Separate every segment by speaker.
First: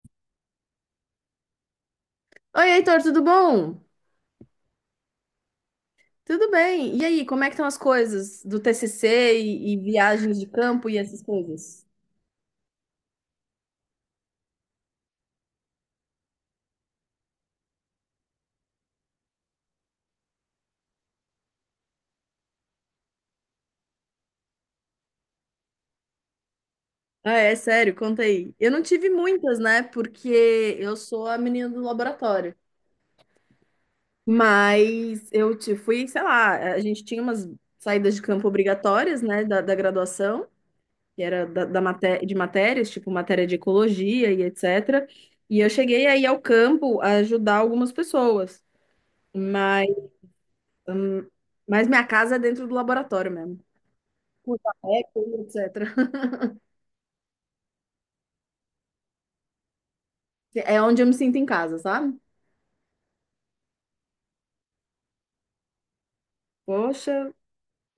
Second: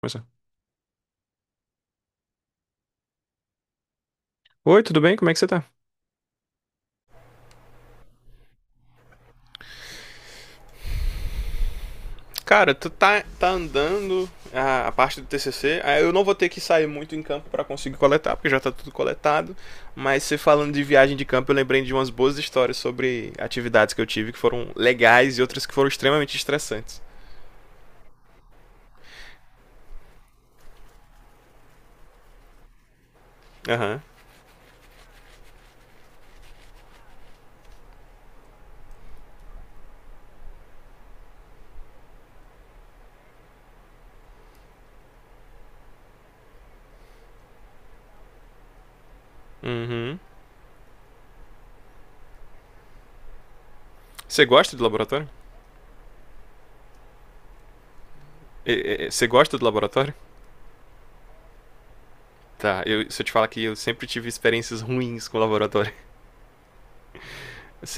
Speaker 1: Começar.
Speaker 2: Oi, Heitor, tudo bom?
Speaker 1: Oi, tudo bem? Como é que você tá?
Speaker 2: Tudo bem. E aí, como é que estão as coisas do TCC e viagens de campo e essas coisas?
Speaker 1: Cara, tu tá andando a parte do TCC. Eu não vou ter que sair muito em campo pra conseguir coletar, porque já tá tudo coletado. Mas você falando de viagem de campo, eu lembrei de umas boas histórias sobre atividades que eu tive que foram legais e outras que foram extremamente estressantes.
Speaker 2: Ah, é sério, conta aí. Eu não tive muitas, né? Porque eu sou a menina do laboratório.
Speaker 1: Aham.
Speaker 2: Mas eu te fui, sei lá, a gente tinha umas saídas de campo obrigatórias, né, da graduação, que era da, da maté de matérias, tipo matéria de ecologia e etc. E eu cheguei aí ao campo a ajudar algumas pessoas, mas,
Speaker 1: Uhum.
Speaker 2: mas minha casa é dentro do laboratório mesmo.
Speaker 1: Você
Speaker 2: Curta
Speaker 1: gosta de laboratório?
Speaker 2: eco, etc.
Speaker 1: Você gosta do laboratório?
Speaker 2: É onde eu me sinto em casa, sabe?
Speaker 1: Tá, se eu te falar que eu sempre tive experiências ruins com o laboratório.
Speaker 2: Poxa,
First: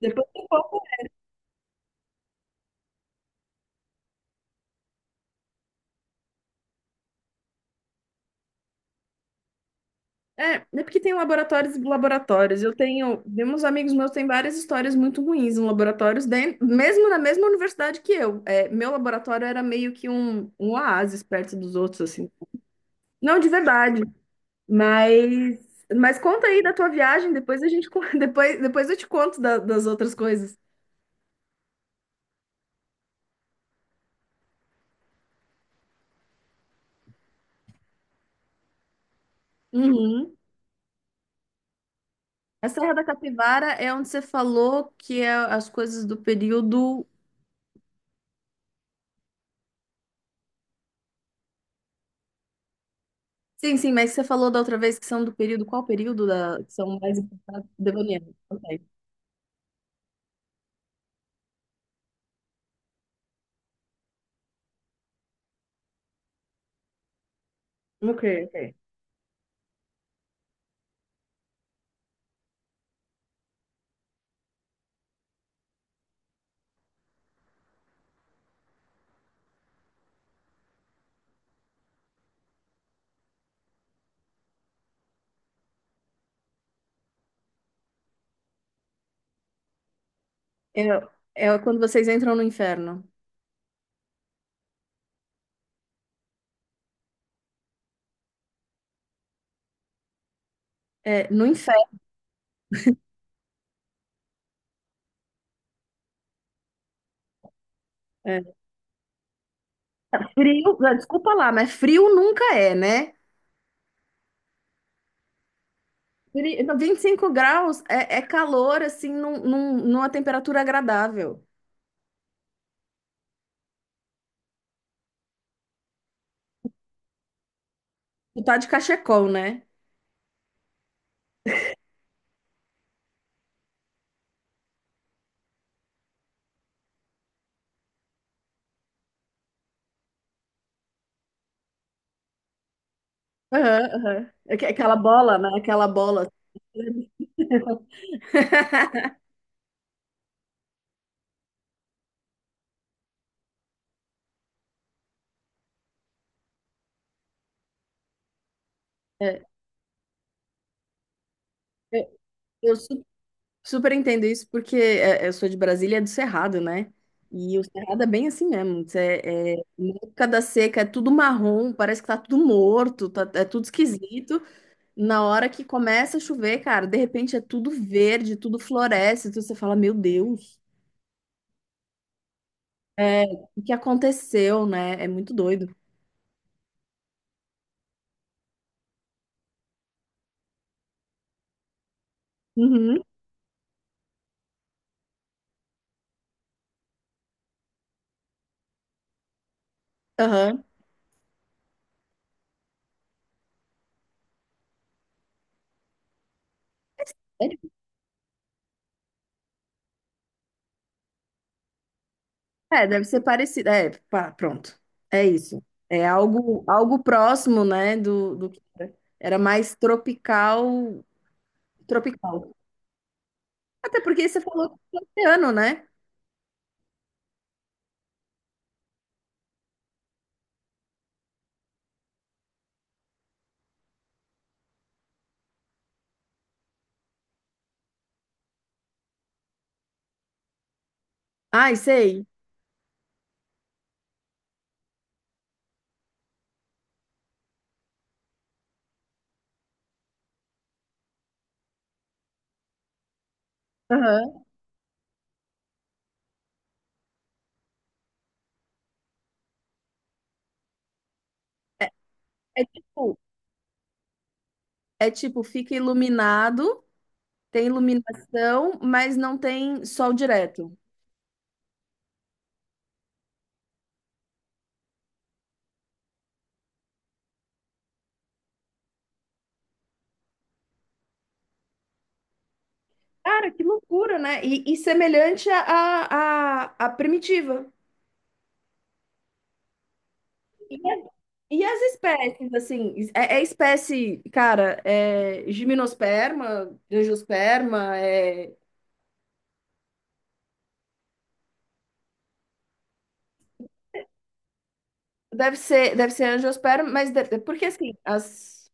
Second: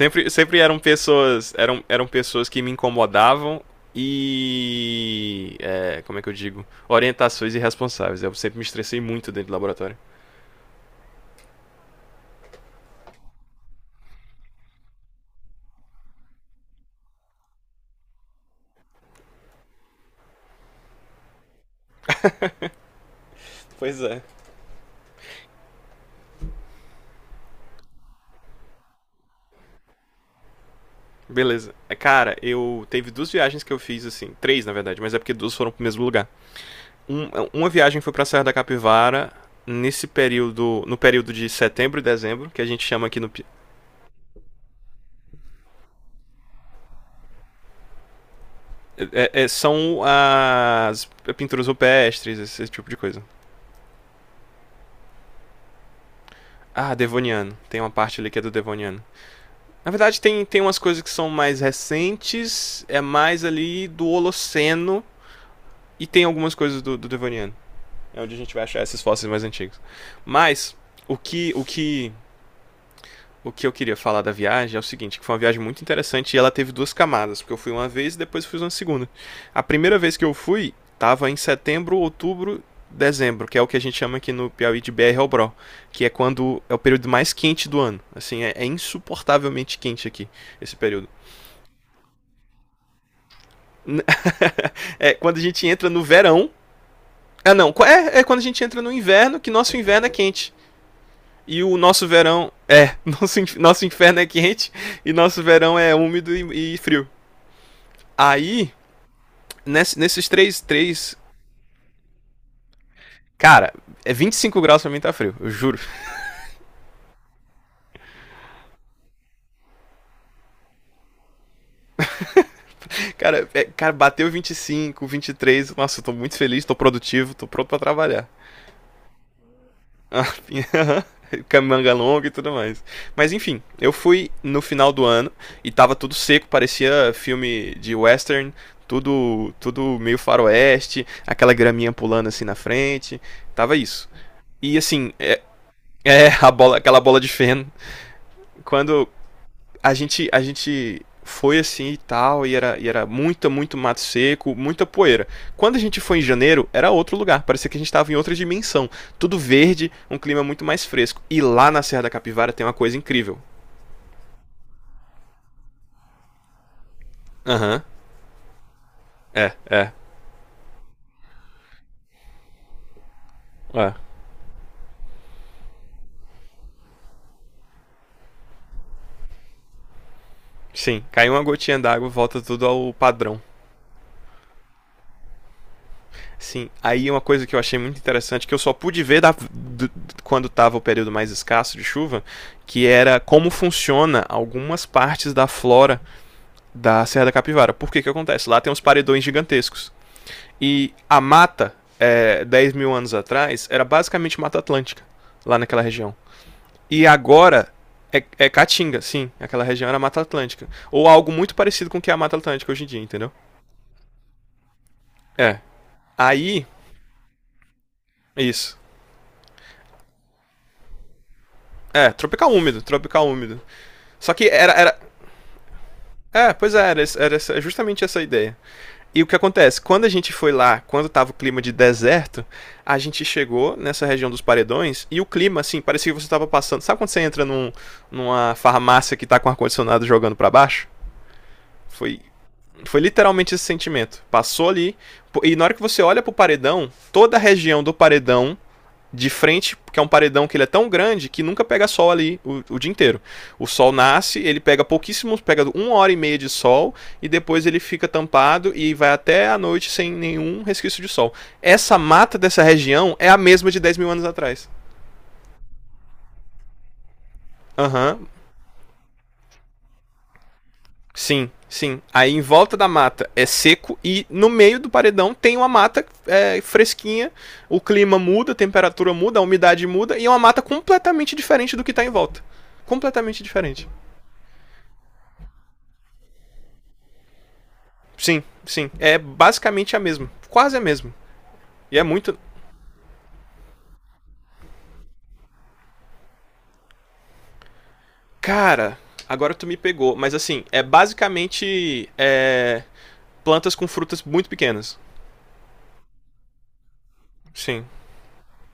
Speaker 2: depois tem
Speaker 1: sempre eram
Speaker 2: pouco.
Speaker 1: pessoas. Eram pessoas que me incomodavam como é que eu digo? Orientações irresponsáveis. Eu sempre me estressei muito dentro do laboratório.
Speaker 2: É porque tem laboratórios e laboratórios. Eu tenho, tem uns amigos meus têm várias histórias muito ruins em laboratórios, dentro, mesmo na mesma universidade que eu. É, meu laboratório era meio que um oásis perto dos outros, assim. Não de
Speaker 1: Pois
Speaker 2: verdade,
Speaker 1: é.
Speaker 2: mas, mas conta aí da tua viagem, depois a gente, depois eu te conto das outras coisas.
Speaker 1: Beleza. É, Cara, eu. Teve duas viagens que eu fiz, assim. Três, na verdade, mas é porque duas foram pro mesmo lugar. Uma viagem foi pra Serra da Capivara. Nesse
Speaker 2: Uhum.
Speaker 1: período. No período de setembro e dezembro, que a
Speaker 2: A
Speaker 1: gente
Speaker 2: Serra da
Speaker 1: chama aqui no.
Speaker 2: Capivara é onde você falou que é as coisas do período.
Speaker 1: São as pinturas rupestres, esse tipo de coisa.
Speaker 2: Sim, sim, mas você falou da outra vez que são do período. Qual período da... que
Speaker 1: Ah,
Speaker 2: são mais
Speaker 1: Devoniano.
Speaker 2: importantes?
Speaker 1: Tem uma parte ali
Speaker 2: Devoniano.
Speaker 1: que é do
Speaker 2: Ok.
Speaker 1: Devoniano. Na verdade, tem umas coisas que são mais recentes, é mais ali do Holoceno, e tem algumas coisas do Devoniano. É
Speaker 2: Ok,
Speaker 1: onde a gente vai
Speaker 2: ok.
Speaker 1: achar esses fósseis mais antigos. Mas, o que, o que o que eu queria falar da viagem é o seguinte, que foi uma viagem muito interessante e ela teve duas camadas, porque eu fui uma vez e depois fui uma segunda. A primeira vez que eu fui estava em setembro, outubro, dezembro, que é o que a gente chama aqui no Piauí de BR ao Bro, que é quando é o período mais quente do ano. Assim, é insuportavelmente quente aqui esse
Speaker 2: É,
Speaker 1: período.
Speaker 2: é quando vocês entram no inferno.
Speaker 1: É quando a gente entra no verão. Ah, não. É quando a gente entra no inverno, que nosso inverno é quente.
Speaker 2: É, no
Speaker 1: E o
Speaker 2: inferno.
Speaker 1: nosso verão. É, nosso inferno é quente e nosso verão é úmido e frio.
Speaker 2: É.
Speaker 1: Aí, nesses três,
Speaker 2: Frio.
Speaker 1: três.
Speaker 2: Desculpa lá, mas frio nunca é, né?
Speaker 1: Cara, é 25 graus pra mim tá frio, eu juro.
Speaker 2: Não, 25 graus é calor, assim, numa temperatura agradável.
Speaker 1: Cara, bateu 25, 23. Nossa, eu tô muito feliz, tô produtivo, tô pronto pra trabalhar.
Speaker 2: Tu tá de cachecol, né?
Speaker 1: A pinha- Camanga longa e tudo mais. Mas enfim, eu fui no final do ano e tava tudo seco, parecia filme de western, tudo meio faroeste, aquela graminha pulando assim na frente, tava
Speaker 2: Aham,
Speaker 1: isso.
Speaker 2: aham. Aque-
Speaker 1: E
Speaker 2: Aquela
Speaker 1: assim,
Speaker 2: bola, né? Aquela
Speaker 1: é
Speaker 2: bola.
Speaker 1: a bola, aquela bola de feno. Quando, a gente foi assim e tal, e era muito mato seco, muita poeira. Quando a gente foi em janeiro, era outro lugar, parecia que a gente estava em outra dimensão. Tudo
Speaker 2: É,
Speaker 1: verde, um clima muito mais fresco. E lá na Serra da
Speaker 2: eu,
Speaker 1: Capivara tem uma
Speaker 2: eu
Speaker 1: coisa incrível.
Speaker 2: super entendo isso, porque eu sou de Brasília, é do Cerrado, né? E o
Speaker 1: Aham, uhum.
Speaker 2: Cerrado é bem assim mesmo.
Speaker 1: É,
Speaker 2: É,
Speaker 1: é,
Speaker 2: na época da seca é tudo marrom, parece que tá tudo morto, é tudo
Speaker 1: é.
Speaker 2: esquisito. Na hora que começa a chover, cara, de repente é tudo verde, tudo floresce, tudo, você fala, meu Deus,
Speaker 1: Sim, caiu uma gotinha d'água, volta tudo ao
Speaker 2: é,
Speaker 1: padrão.
Speaker 2: o que aconteceu, né? É muito doido.
Speaker 1: Sim, aí uma coisa que eu achei muito interessante, que eu só pude ver quando estava o período mais escasso de chuva, que
Speaker 2: Uhum,
Speaker 1: era como funciona algumas partes da flora da Serra da Capivara. Por que que acontece? Lá tem uns paredões gigantescos.
Speaker 2: aham.
Speaker 1: E a mata, 10 mil anos atrás, era basicamente Mata Atlântica, lá naquela região. E agora é Caatinga, sim. Aquela região era Mata Atlântica. Ou algo muito parecido com o que é a Mata Atlântica hoje em
Speaker 2: É,
Speaker 1: dia,
Speaker 2: deve ser
Speaker 1: entendeu?
Speaker 2: parecido. É, pá, pronto. É
Speaker 1: É.
Speaker 2: isso. É algo,
Speaker 1: Aí,
Speaker 2: algo próximo, né, do que
Speaker 1: isso.
Speaker 2: era. Era mais tropical.
Speaker 1: É, tropical
Speaker 2: Tropical.
Speaker 1: úmido, tropical úmido.
Speaker 2: Até porque
Speaker 1: Só
Speaker 2: você
Speaker 1: que
Speaker 2: falou
Speaker 1: era.
Speaker 2: que
Speaker 1: era
Speaker 2: é oceano, né?
Speaker 1: é, pois é, era justamente essa ideia. E o que acontece? Quando a gente foi lá, quando estava o clima de deserto, a gente chegou nessa região dos paredões e o clima, assim, parecia que você estava passando. Sabe quando você entra numa farmácia que está com ar-condicionado jogando para baixo?
Speaker 2: Ai,
Speaker 1: Foi,
Speaker 2: sei.
Speaker 1: foi literalmente esse sentimento. Passou ali, e na hora que você olha pro paredão, toda a região do paredão de frente, porque é um paredão que ele é tão grande que nunca pega sol ali o dia inteiro. O sol
Speaker 2: Aham.
Speaker 1: nasce, ele pega pouquíssimos, pega uma hora e meia de sol e depois ele fica tampado e vai até a noite sem nenhum resquício de sol. Essa mata dessa
Speaker 2: É
Speaker 1: região
Speaker 2: tipo,
Speaker 1: é a mesma de 10 mil anos atrás.
Speaker 2: é tipo, fica iluminado, tem
Speaker 1: Aham, uhum,
Speaker 2: iluminação, mas não tem sol direto.
Speaker 1: sim, sim. Aí em volta da mata é seco e no meio do paredão tem uma mata fresquinha, o clima muda, a temperatura muda, a umidade muda e é uma mata completamente diferente do que está em volta. Completamente
Speaker 2: Cara, que
Speaker 1: diferente.
Speaker 2: loucura, né? E semelhante à primitiva.
Speaker 1: Sim, sim. É basicamente a mesma.
Speaker 2: E,
Speaker 1: Quase a
Speaker 2: a-
Speaker 1: mesma.
Speaker 2: e as
Speaker 1: E é muito.
Speaker 2: espécies, assim, é espécie, cara, é gimnosperma, angiosperma, é,
Speaker 1: Cara, agora tu me pegou. Mas assim, é basicamente plantas com frutas muito pequenas.
Speaker 2: deve ser angiosperma, mas porque
Speaker 1: Sim.
Speaker 2: assim, as.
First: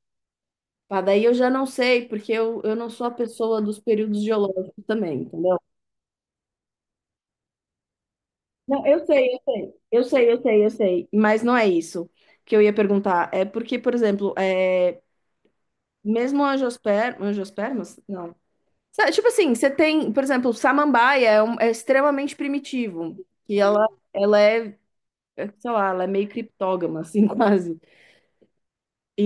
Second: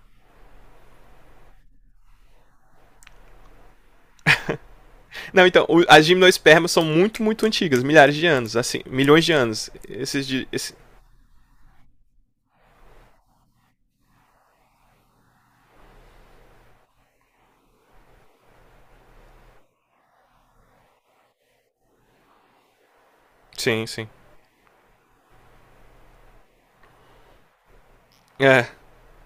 Speaker 2: Pá, daí eu já não sei, porque eu não sou a pessoa dos períodos geológicos também,
Speaker 1: Não,
Speaker 2: entendeu?
Speaker 1: então, as gimnospermas são muito, muito antigas, milhares de anos, assim,
Speaker 2: Não, eu
Speaker 1: milhões
Speaker 2: sei,
Speaker 1: de
Speaker 2: eu
Speaker 1: anos.
Speaker 2: sei, eu
Speaker 1: Esses
Speaker 2: sei, eu
Speaker 1: de.
Speaker 2: sei, eu
Speaker 1: Esse-
Speaker 2: sei, mas não é isso que eu ia perguntar. É porque, por exemplo, mesmo angiospermas, não. Tipo assim, você tem, por exemplo, samambaia é extremamente primitivo, que
Speaker 1: Sim,
Speaker 2: ela,
Speaker 1: sim.
Speaker 2: ela é, sei lá, ela é meio criptógama, assim, quase.
Speaker 1: É,
Speaker 2: E,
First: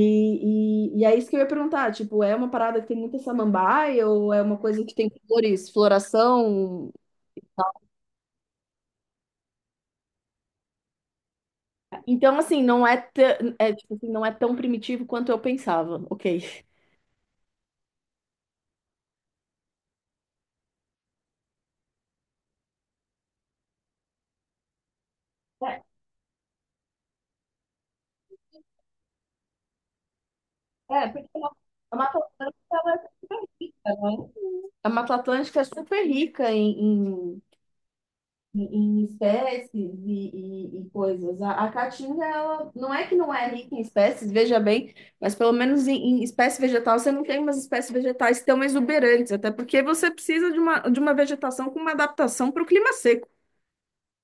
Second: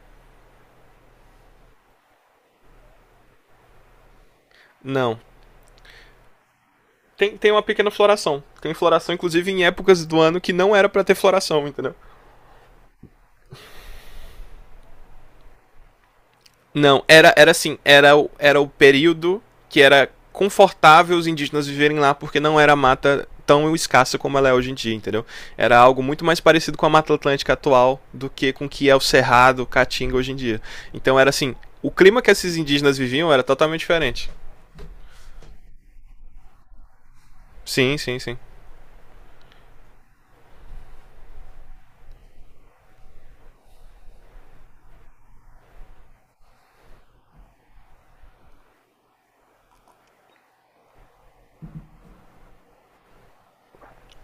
Speaker 2: e, e é isso que eu ia perguntar, tipo, é uma parada que tem muita samambaia ou é uma coisa que tem
Speaker 1: não.
Speaker 2: flores, floração.
Speaker 1: Tem uma pequena floração. Tem floração, inclusive, em épocas do ano que não era pra ter floração, entendeu?
Speaker 2: Então, assim, não é, é, tipo assim, não é tão primitivo quanto eu pensava. Ok.
Speaker 1: Não, era assim, era o período que era confortável os indígenas viverem lá, porque não era mata tão escassa como ela é hoje em dia, entendeu? Era
Speaker 2: É,
Speaker 1: algo muito mais parecido com a Mata Atlântica atual do que com o que é o Cerrado, o Caatinga hoje em dia.
Speaker 2: é,
Speaker 1: Então
Speaker 2: porque
Speaker 1: era
Speaker 2: a
Speaker 1: assim, o
Speaker 2: a Mata
Speaker 1: clima que esses
Speaker 2: Atlântica ela é
Speaker 1: indígenas viviam era
Speaker 2: super
Speaker 1: totalmente
Speaker 2: rica, não
Speaker 1: diferente.
Speaker 2: é? A Mata Atlântica é super rica em, em,
Speaker 1: Sim, sim, sim.
Speaker 2: em- em espécies e coisas. A Caatinga, ela não é que não é rica em espécies, veja bem, mas pelo menos em, em espécie vegetal você não tem umas espécies vegetais tão exuberantes, até porque você precisa de uma vegetação com uma adaptação para o clima seco.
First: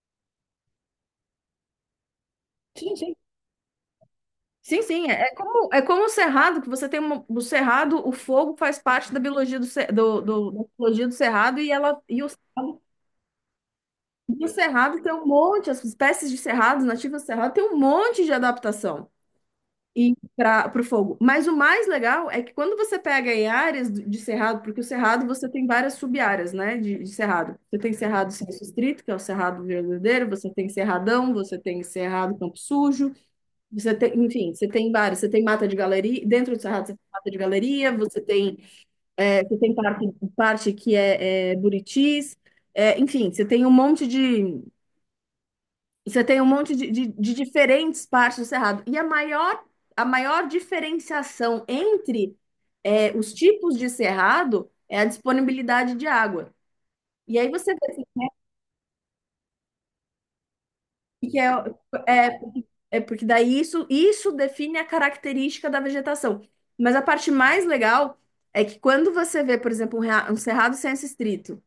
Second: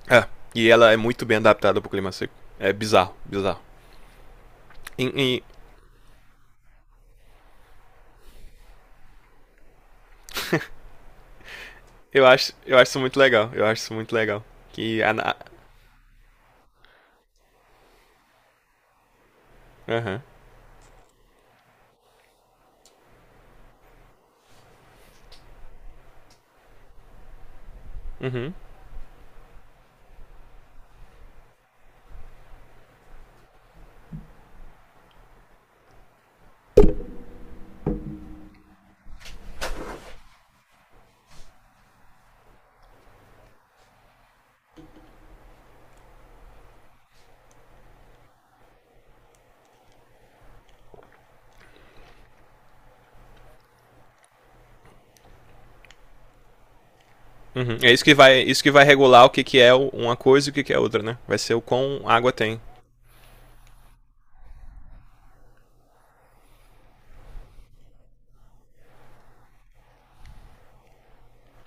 Speaker 1: É, e ela é muito bem adaptada pro clima seco. É bizarro, bizarro.
Speaker 2: Sim,
Speaker 1: E,
Speaker 2: sim,
Speaker 1: e
Speaker 2: é como o cerrado, que você tem o cerrado, o fogo faz parte da biologia do, ce- do, do- da biologia do cerrado e ela
Speaker 1: eu acho isso muito legal, eu acho isso muito legal.
Speaker 2: e o cerrado
Speaker 1: Que
Speaker 2: tem
Speaker 1: a...
Speaker 2: um
Speaker 1: na-
Speaker 2: monte, as espécies de cerrados, nativas do cerrado, tem um monte de adaptação e
Speaker 1: Aham,
Speaker 2: para o fogo. Mas o mais legal é que quando você pega em áreas de cerrado, porque o cerrado você tem várias sub-áreas, né, de cerrado. Você tem
Speaker 1: uhum.
Speaker 2: cerrado sem
Speaker 1: Uhum.
Speaker 2: restrito, que é o cerrado verdadeiro, você tem cerradão, você tem cerrado campo sujo, você tem, enfim, você tem vários. Você tem mata de galeria, dentro do Cerrado você tem mata de galeria, você tem parte que é Buritis, enfim, você tem um monte de, você tem um monte de diferentes partes do Cerrado. E a maior diferenciação entre os tipos de cerrado é a disponibilidade de água. E aí você
Speaker 1: Uhum. É
Speaker 2: vê
Speaker 1: isso que vai regular o que, que é uma coisa e o que, que é outra, né? Vai
Speaker 2: que é,
Speaker 1: ser o quão água
Speaker 2: é,
Speaker 1: tem.
Speaker 2: é porque daí isso define a característica da vegetação. Mas a parte mais legal é que quando você vê, por exemplo, um cerrado sem esse estrito,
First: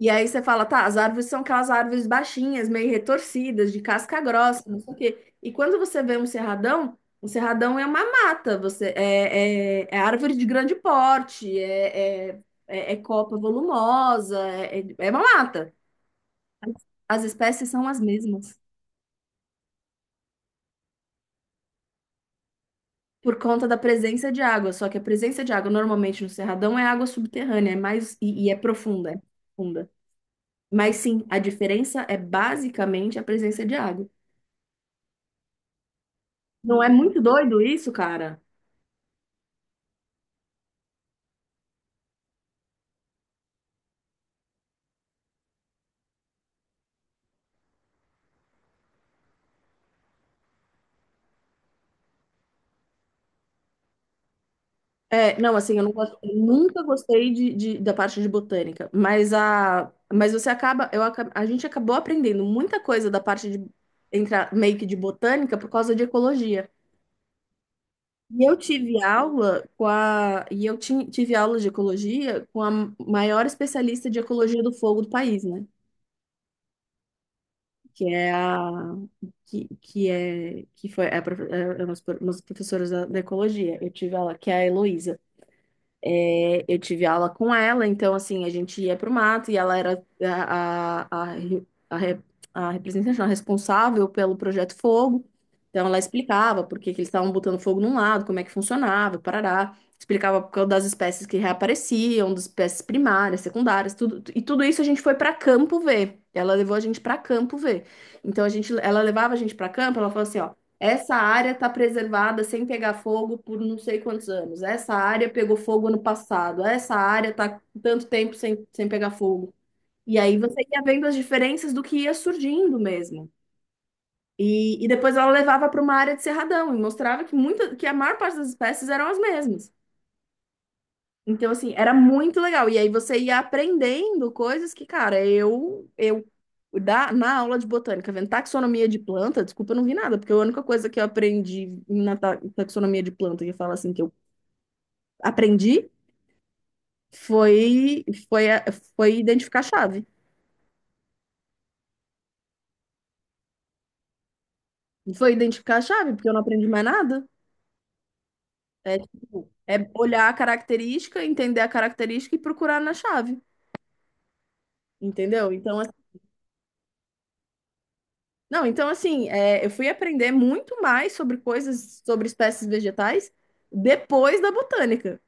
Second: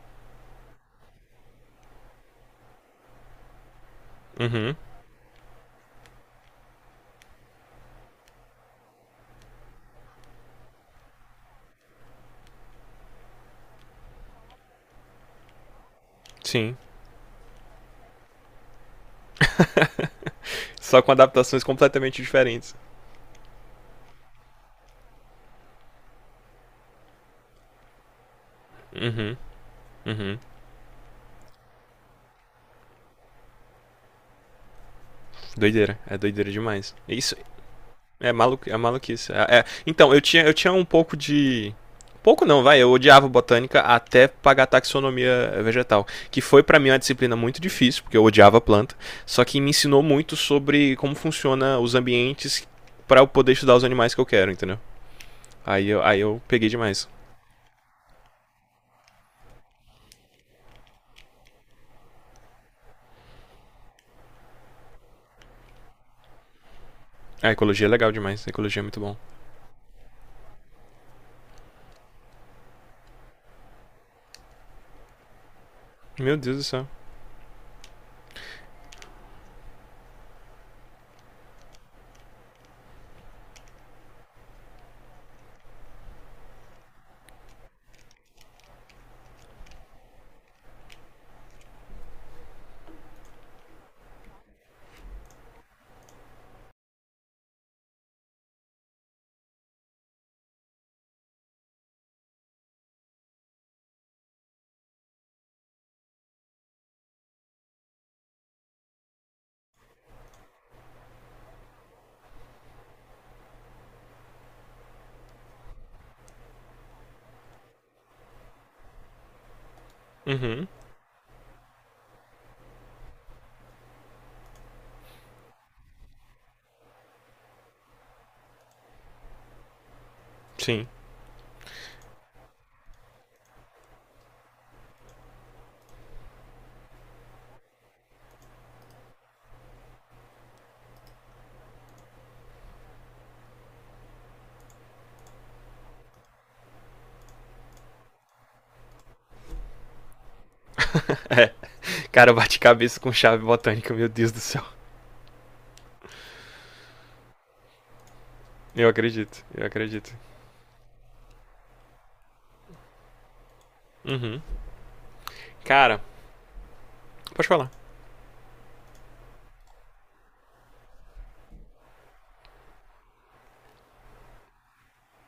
Speaker 2: e aí você fala, tá, as árvores são aquelas árvores baixinhas, meio retorcidas, de casca grossa,
Speaker 1: Uhum.
Speaker 2: não sei o quê. E quando você vê um cerradão é uma mata, você é árvore de grande porte, é copa volumosa, é uma mata. As
Speaker 1: Sim.
Speaker 2: as espécies são as mesmas.
Speaker 1: Só com adaptações completamente diferentes.
Speaker 2: Por conta da presença de água, só que a presença de água normalmente no Cerradão é água subterrânea, é mais e é profunda, é
Speaker 1: Uhum,
Speaker 2: profunda.
Speaker 1: uhum.
Speaker 2: Mas sim, a diferença é basicamente a presença de água.
Speaker 1: Doideira, é doideira
Speaker 2: Não é
Speaker 1: demais.
Speaker 2: muito
Speaker 1: Isso
Speaker 2: doido isso,
Speaker 1: é,
Speaker 2: cara?
Speaker 1: malu é maluquice. Então, eu tinha um pouco de. Pouco não, vai. Eu odiava botânica até pagar taxonomia vegetal. Que foi pra mim uma disciplina muito difícil, porque eu odiava planta. Só que me ensinou muito sobre como funciona os ambientes pra eu poder estudar os animais que eu quero, entendeu?
Speaker 2: É, não, assim, eu
Speaker 1: Aí
Speaker 2: não
Speaker 1: eu,
Speaker 2: gosto,
Speaker 1: aí
Speaker 2: eu
Speaker 1: eu peguei
Speaker 2: nunca
Speaker 1: demais.
Speaker 2: gostei de, da parte de botânica, mas a, mas você acaba, a gente acabou aprendendo muita coisa da parte de, meio que de botânica por causa de ecologia.
Speaker 1: A ecologia é legal demais,
Speaker 2: E
Speaker 1: a
Speaker 2: eu
Speaker 1: ecologia é muito
Speaker 2: tive
Speaker 1: bom.
Speaker 2: aula com a, e eu tive aula de ecologia com a maior especialista de ecologia do fogo do país, né?
Speaker 1: Meu Deus do céu.
Speaker 2: Que é a que é que foi é a, é uma das umas professoras da ecologia. Eu tive aula que é a Heloísa. É, eu tive aula com ela, então assim, a gente ia pro mato e ela era a representante, não, a responsável pelo projeto Fogo. Então ela explicava por que que eles estavam botando fogo num lado, como é que funcionava, parará. Explicava por causa das espécies que reapareciam, das espécies primárias, secundárias, tudo. E tudo isso a gente foi para campo ver. Ela levou a gente para campo ver. Então a gente, ela levava a gente para campo, ela falou assim, ó, essa área está preservada sem pegar fogo por não sei quantos anos. Essa área pegou fogo ano passado. Essa área está tanto tempo sem, sem pegar fogo. E aí você
Speaker 1: Uhum,
Speaker 2: ia vendo as diferenças do que ia surgindo mesmo. E depois ela levava para uma área de cerradão e mostrava que, que a maior parte das espécies eram as mesmas.
Speaker 1: sim.
Speaker 2: Então, assim, era muito legal. E aí você ia aprendendo coisas que, cara, eu na aula de botânica, vendo taxonomia de planta, desculpa, eu não vi nada, porque a única coisa que eu aprendi na taxonomia de planta, que eu falo assim, que eu aprendi, foi, foi, a- foi identificar a chave.
Speaker 1: É, cara, eu bati cabeça com chave botânica, meu Deus do céu.
Speaker 2: Foi identificar a chave, porque eu não aprendi mais nada.
Speaker 1: Eu
Speaker 2: É,
Speaker 1: acredito,
Speaker 2: tipo,
Speaker 1: eu
Speaker 2: é
Speaker 1: acredito.
Speaker 2: olhar a característica, entender a característica e procurar na chave,
Speaker 1: Uhum.
Speaker 2: entendeu? Então,
Speaker 1: Cara, pode falar.
Speaker 2: não, então assim, eu fui aprender muito mais sobre coisas, sobre espécies vegetais depois da botânica.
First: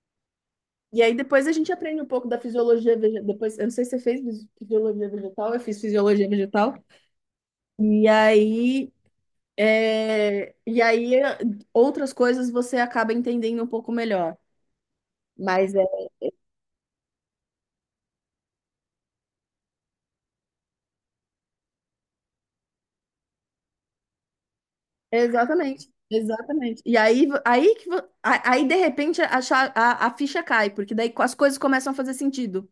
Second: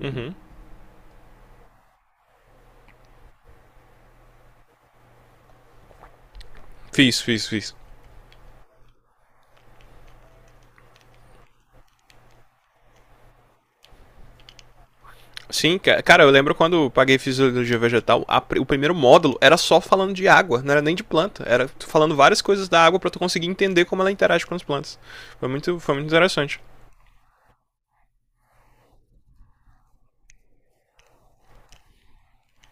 Speaker 1: Uhum.
Speaker 2: E aí depois a gente aprende um pouco da fisiologia vegetal. Depois, eu não sei se você fez fisiologia vegetal, eu fiz fisiologia vegetal.
Speaker 1: Fiz, fiz, fiz.
Speaker 2: E aí, e aí, outras coisas você acaba entendendo um pouco melhor. Mas
Speaker 1: Sim,
Speaker 2: é
Speaker 1: cara, eu lembro quando eu paguei fisiologia vegetal, o primeiro módulo era só falando de água, não era nem de planta, era falando várias coisas da água pra tu conseguir entender como ela interage com as plantas. Foi muito,
Speaker 2: exatamente,
Speaker 1: foi muito interessante.
Speaker 2: exatamente. E aí, vo- aí que vo- a- aí de repente a ficha cai, porque daí as coisas começam a fazer sentido.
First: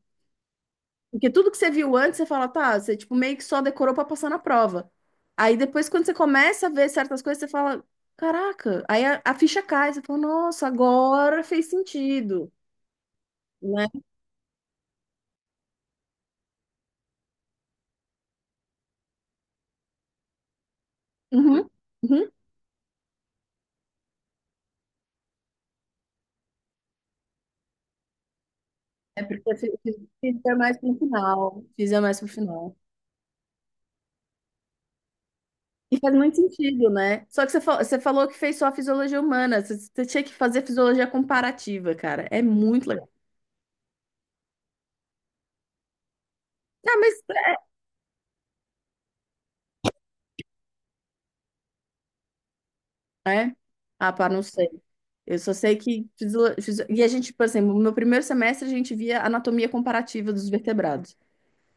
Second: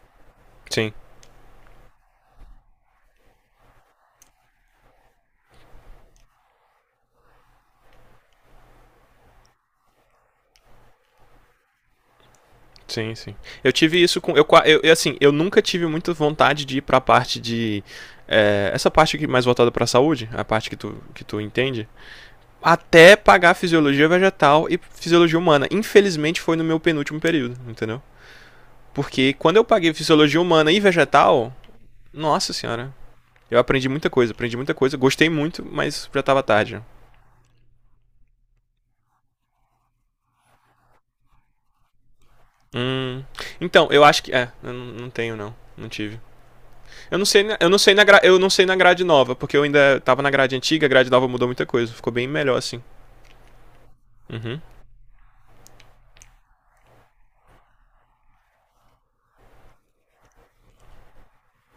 Speaker 1: Sim.
Speaker 2: Porque tudo que você viu antes, você fala, tá, você tipo meio que só decorou pra passar na prova. Aí depois, quando você começa a ver certas coisas, você fala, caraca, aí a ficha cai, você fala, nossa, agora fez sentido,
Speaker 1: Sim, sim. Eu
Speaker 2: né?
Speaker 1: tive isso com. Eu, assim, eu nunca tive muita vontade de ir pra parte de. É, essa parte aqui mais voltada pra saúde, a parte que tu
Speaker 2: Uhum,
Speaker 1: entende.
Speaker 2: uhum.
Speaker 1: Até pagar fisiologia vegetal e fisiologia humana. Infelizmente foi no meu penúltimo período, entendeu?
Speaker 2: É
Speaker 1: Porque
Speaker 2: porque eu
Speaker 1: quando eu paguei
Speaker 2: fiz
Speaker 1: fisiologia humana
Speaker 2: mais
Speaker 1: e
Speaker 2: pro
Speaker 1: vegetal,
Speaker 2: final, fiz mais pro
Speaker 1: nossa
Speaker 2: final.
Speaker 1: senhora. Eu aprendi muita coisa, gostei muito,
Speaker 2: E
Speaker 1: mas
Speaker 2: faz
Speaker 1: já
Speaker 2: muito
Speaker 1: tava tarde.
Speaker 2: sentido, né? Só que você falou que fez só a fisiologia humana, você tinha que fazer fisiologia comparativa, cara. É muito legal.
Speaker 1: Hum. Então, eu acho que. É, eu não tenho não. Não tive.
Speaker 2: Ah, mas.
Speaker 1: Eu não sei na gra- eu não sei na grade nova, porque eu ainda tava na grade antiga, a grade nova mudou muita coisa, ficou bem melhor assim.
Speaker 2: É? Ah, pá, não
Speaker 1: Uhum.
Speaker 2: sei. Eu só sei que. E a gente, por exemplo, no meu primeiro semestre a gente via anatomia comparativa dos vertebrados.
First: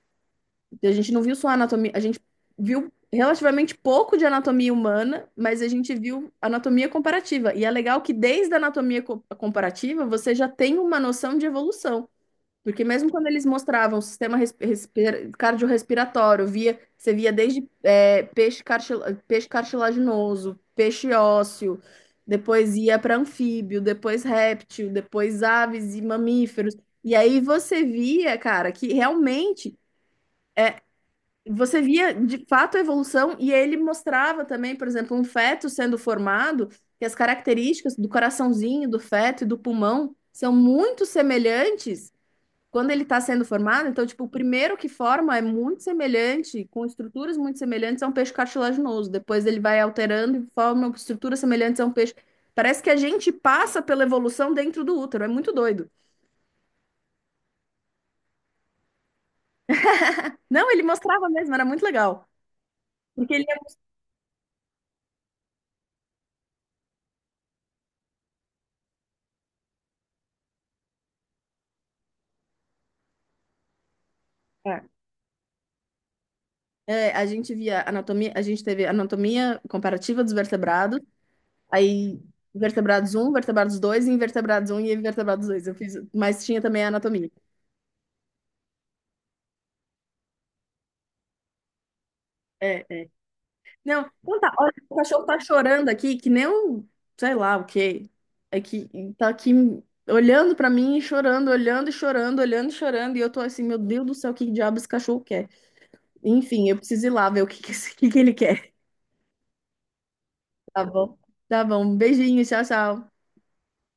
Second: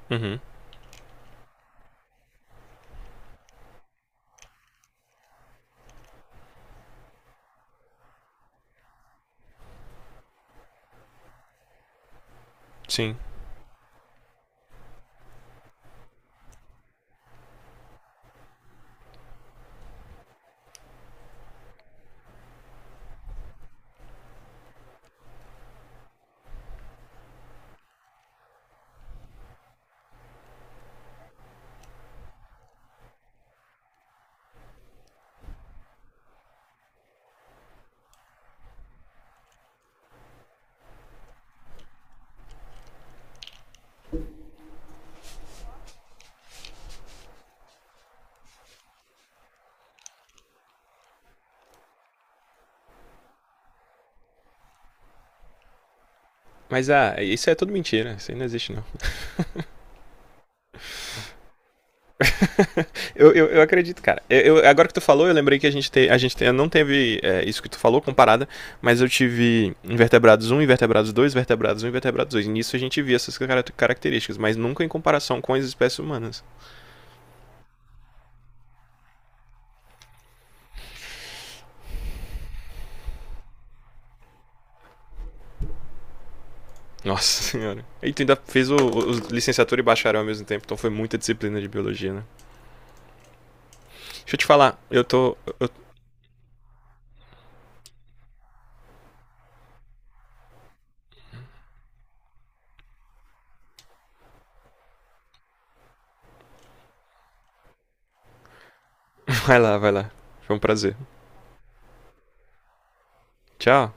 Speaker 1: Uhum.
Speaker 2: Então, a gente não viu só anatomia, a gente viu relativamente pouco de anatomia humana, mas a gente viu anatomia comparativa. E é legal que desde a anatomia comparativa você já tem uma noção de evolução. Porque mesmo
Speaker 1: Sim.
Speaker 2: quando eles mostravam o sistema cardiorrespiratório, você via desde peixe, peixe cartilaginoso, peixe ósseo, depois ia para anfíbio, depois réptil, depois aves e mamíferos. E aí você via, cara, que realmente você via de fato a evolução e ele mostrava também, por exemplo, um feto sendo formado, que as características do coraçãozinho, do feto e do pulmão são muito semelhantes quando ele está sendo formado, então, tipo, o primeiro que forma é muito semelhante, com estruturas muito semelhantes a um peixe cartilaginoso. Depois ele vai alterando e forma estruturas semelhantes a um peixe. Parece que a gente passa pela evolução dentro do útero, é muito doido.
Speaker 1: Mas isso é tudo mentira, isso aí não existe não.
Speaker 2: Não, ele mostrava mesmo, era muito legal.
Speaker 1: Eu,
Speaker 2: Porque
Speaker 1: eu, eu acredito, cara. Agora que tu falou, eu lembrei que a gente não teve isso que tu falou comparada, mas eu tive invertebrados um, invertebrados 2, vertebrados um, e vertebrados 2. E nisso a gente via essas características, mas
Speaker 2: é,
Speaker 1: nunca em comparação com as espécies humanas.
Speaker 2: a gente via anatomia, a gente teve anatomia comparativa dos vertebrados, aí vertebrados um, vertebrados 2, invertebrados um e invertebrados 2. Eu fiz, mas tinha também a anatomia.
Speaker 1: Nossa senhora. E tu ainda fez licenciatura e bacharel ao mesmo tempo, então foi muita disciplina de biologia, né?
Speaker 2: É, é. Não,
Speaker 1: Deixa eu
Speaker 2: então
Speaker 1: te
Speaker 2: tá, olha,
Speaker 1: falar,
Speaker 2: o
Speaker 1: eu
Speaker 2: cachorro
Speaker 1: tô.
Speaker 2: tá chorando aqui, que nem um, sei lá o quê. É que tá aqui olhando pra mim, e chorando, olhando e chorando, olhando e chorando, e eu tô assim, meu Deus do céu, o que diabo esse cachorro quer? Enfim, eu preciso ir lá ver o que que, o que que ele quer.
Speaker 1: Vai lá, vai lá. Foi um
Speaker 2: Tá
Speaker 1: prazer.
Speaker 2: bom. Tá bom, beijinho, tchau, tchau.
Speaker 1: Tchau.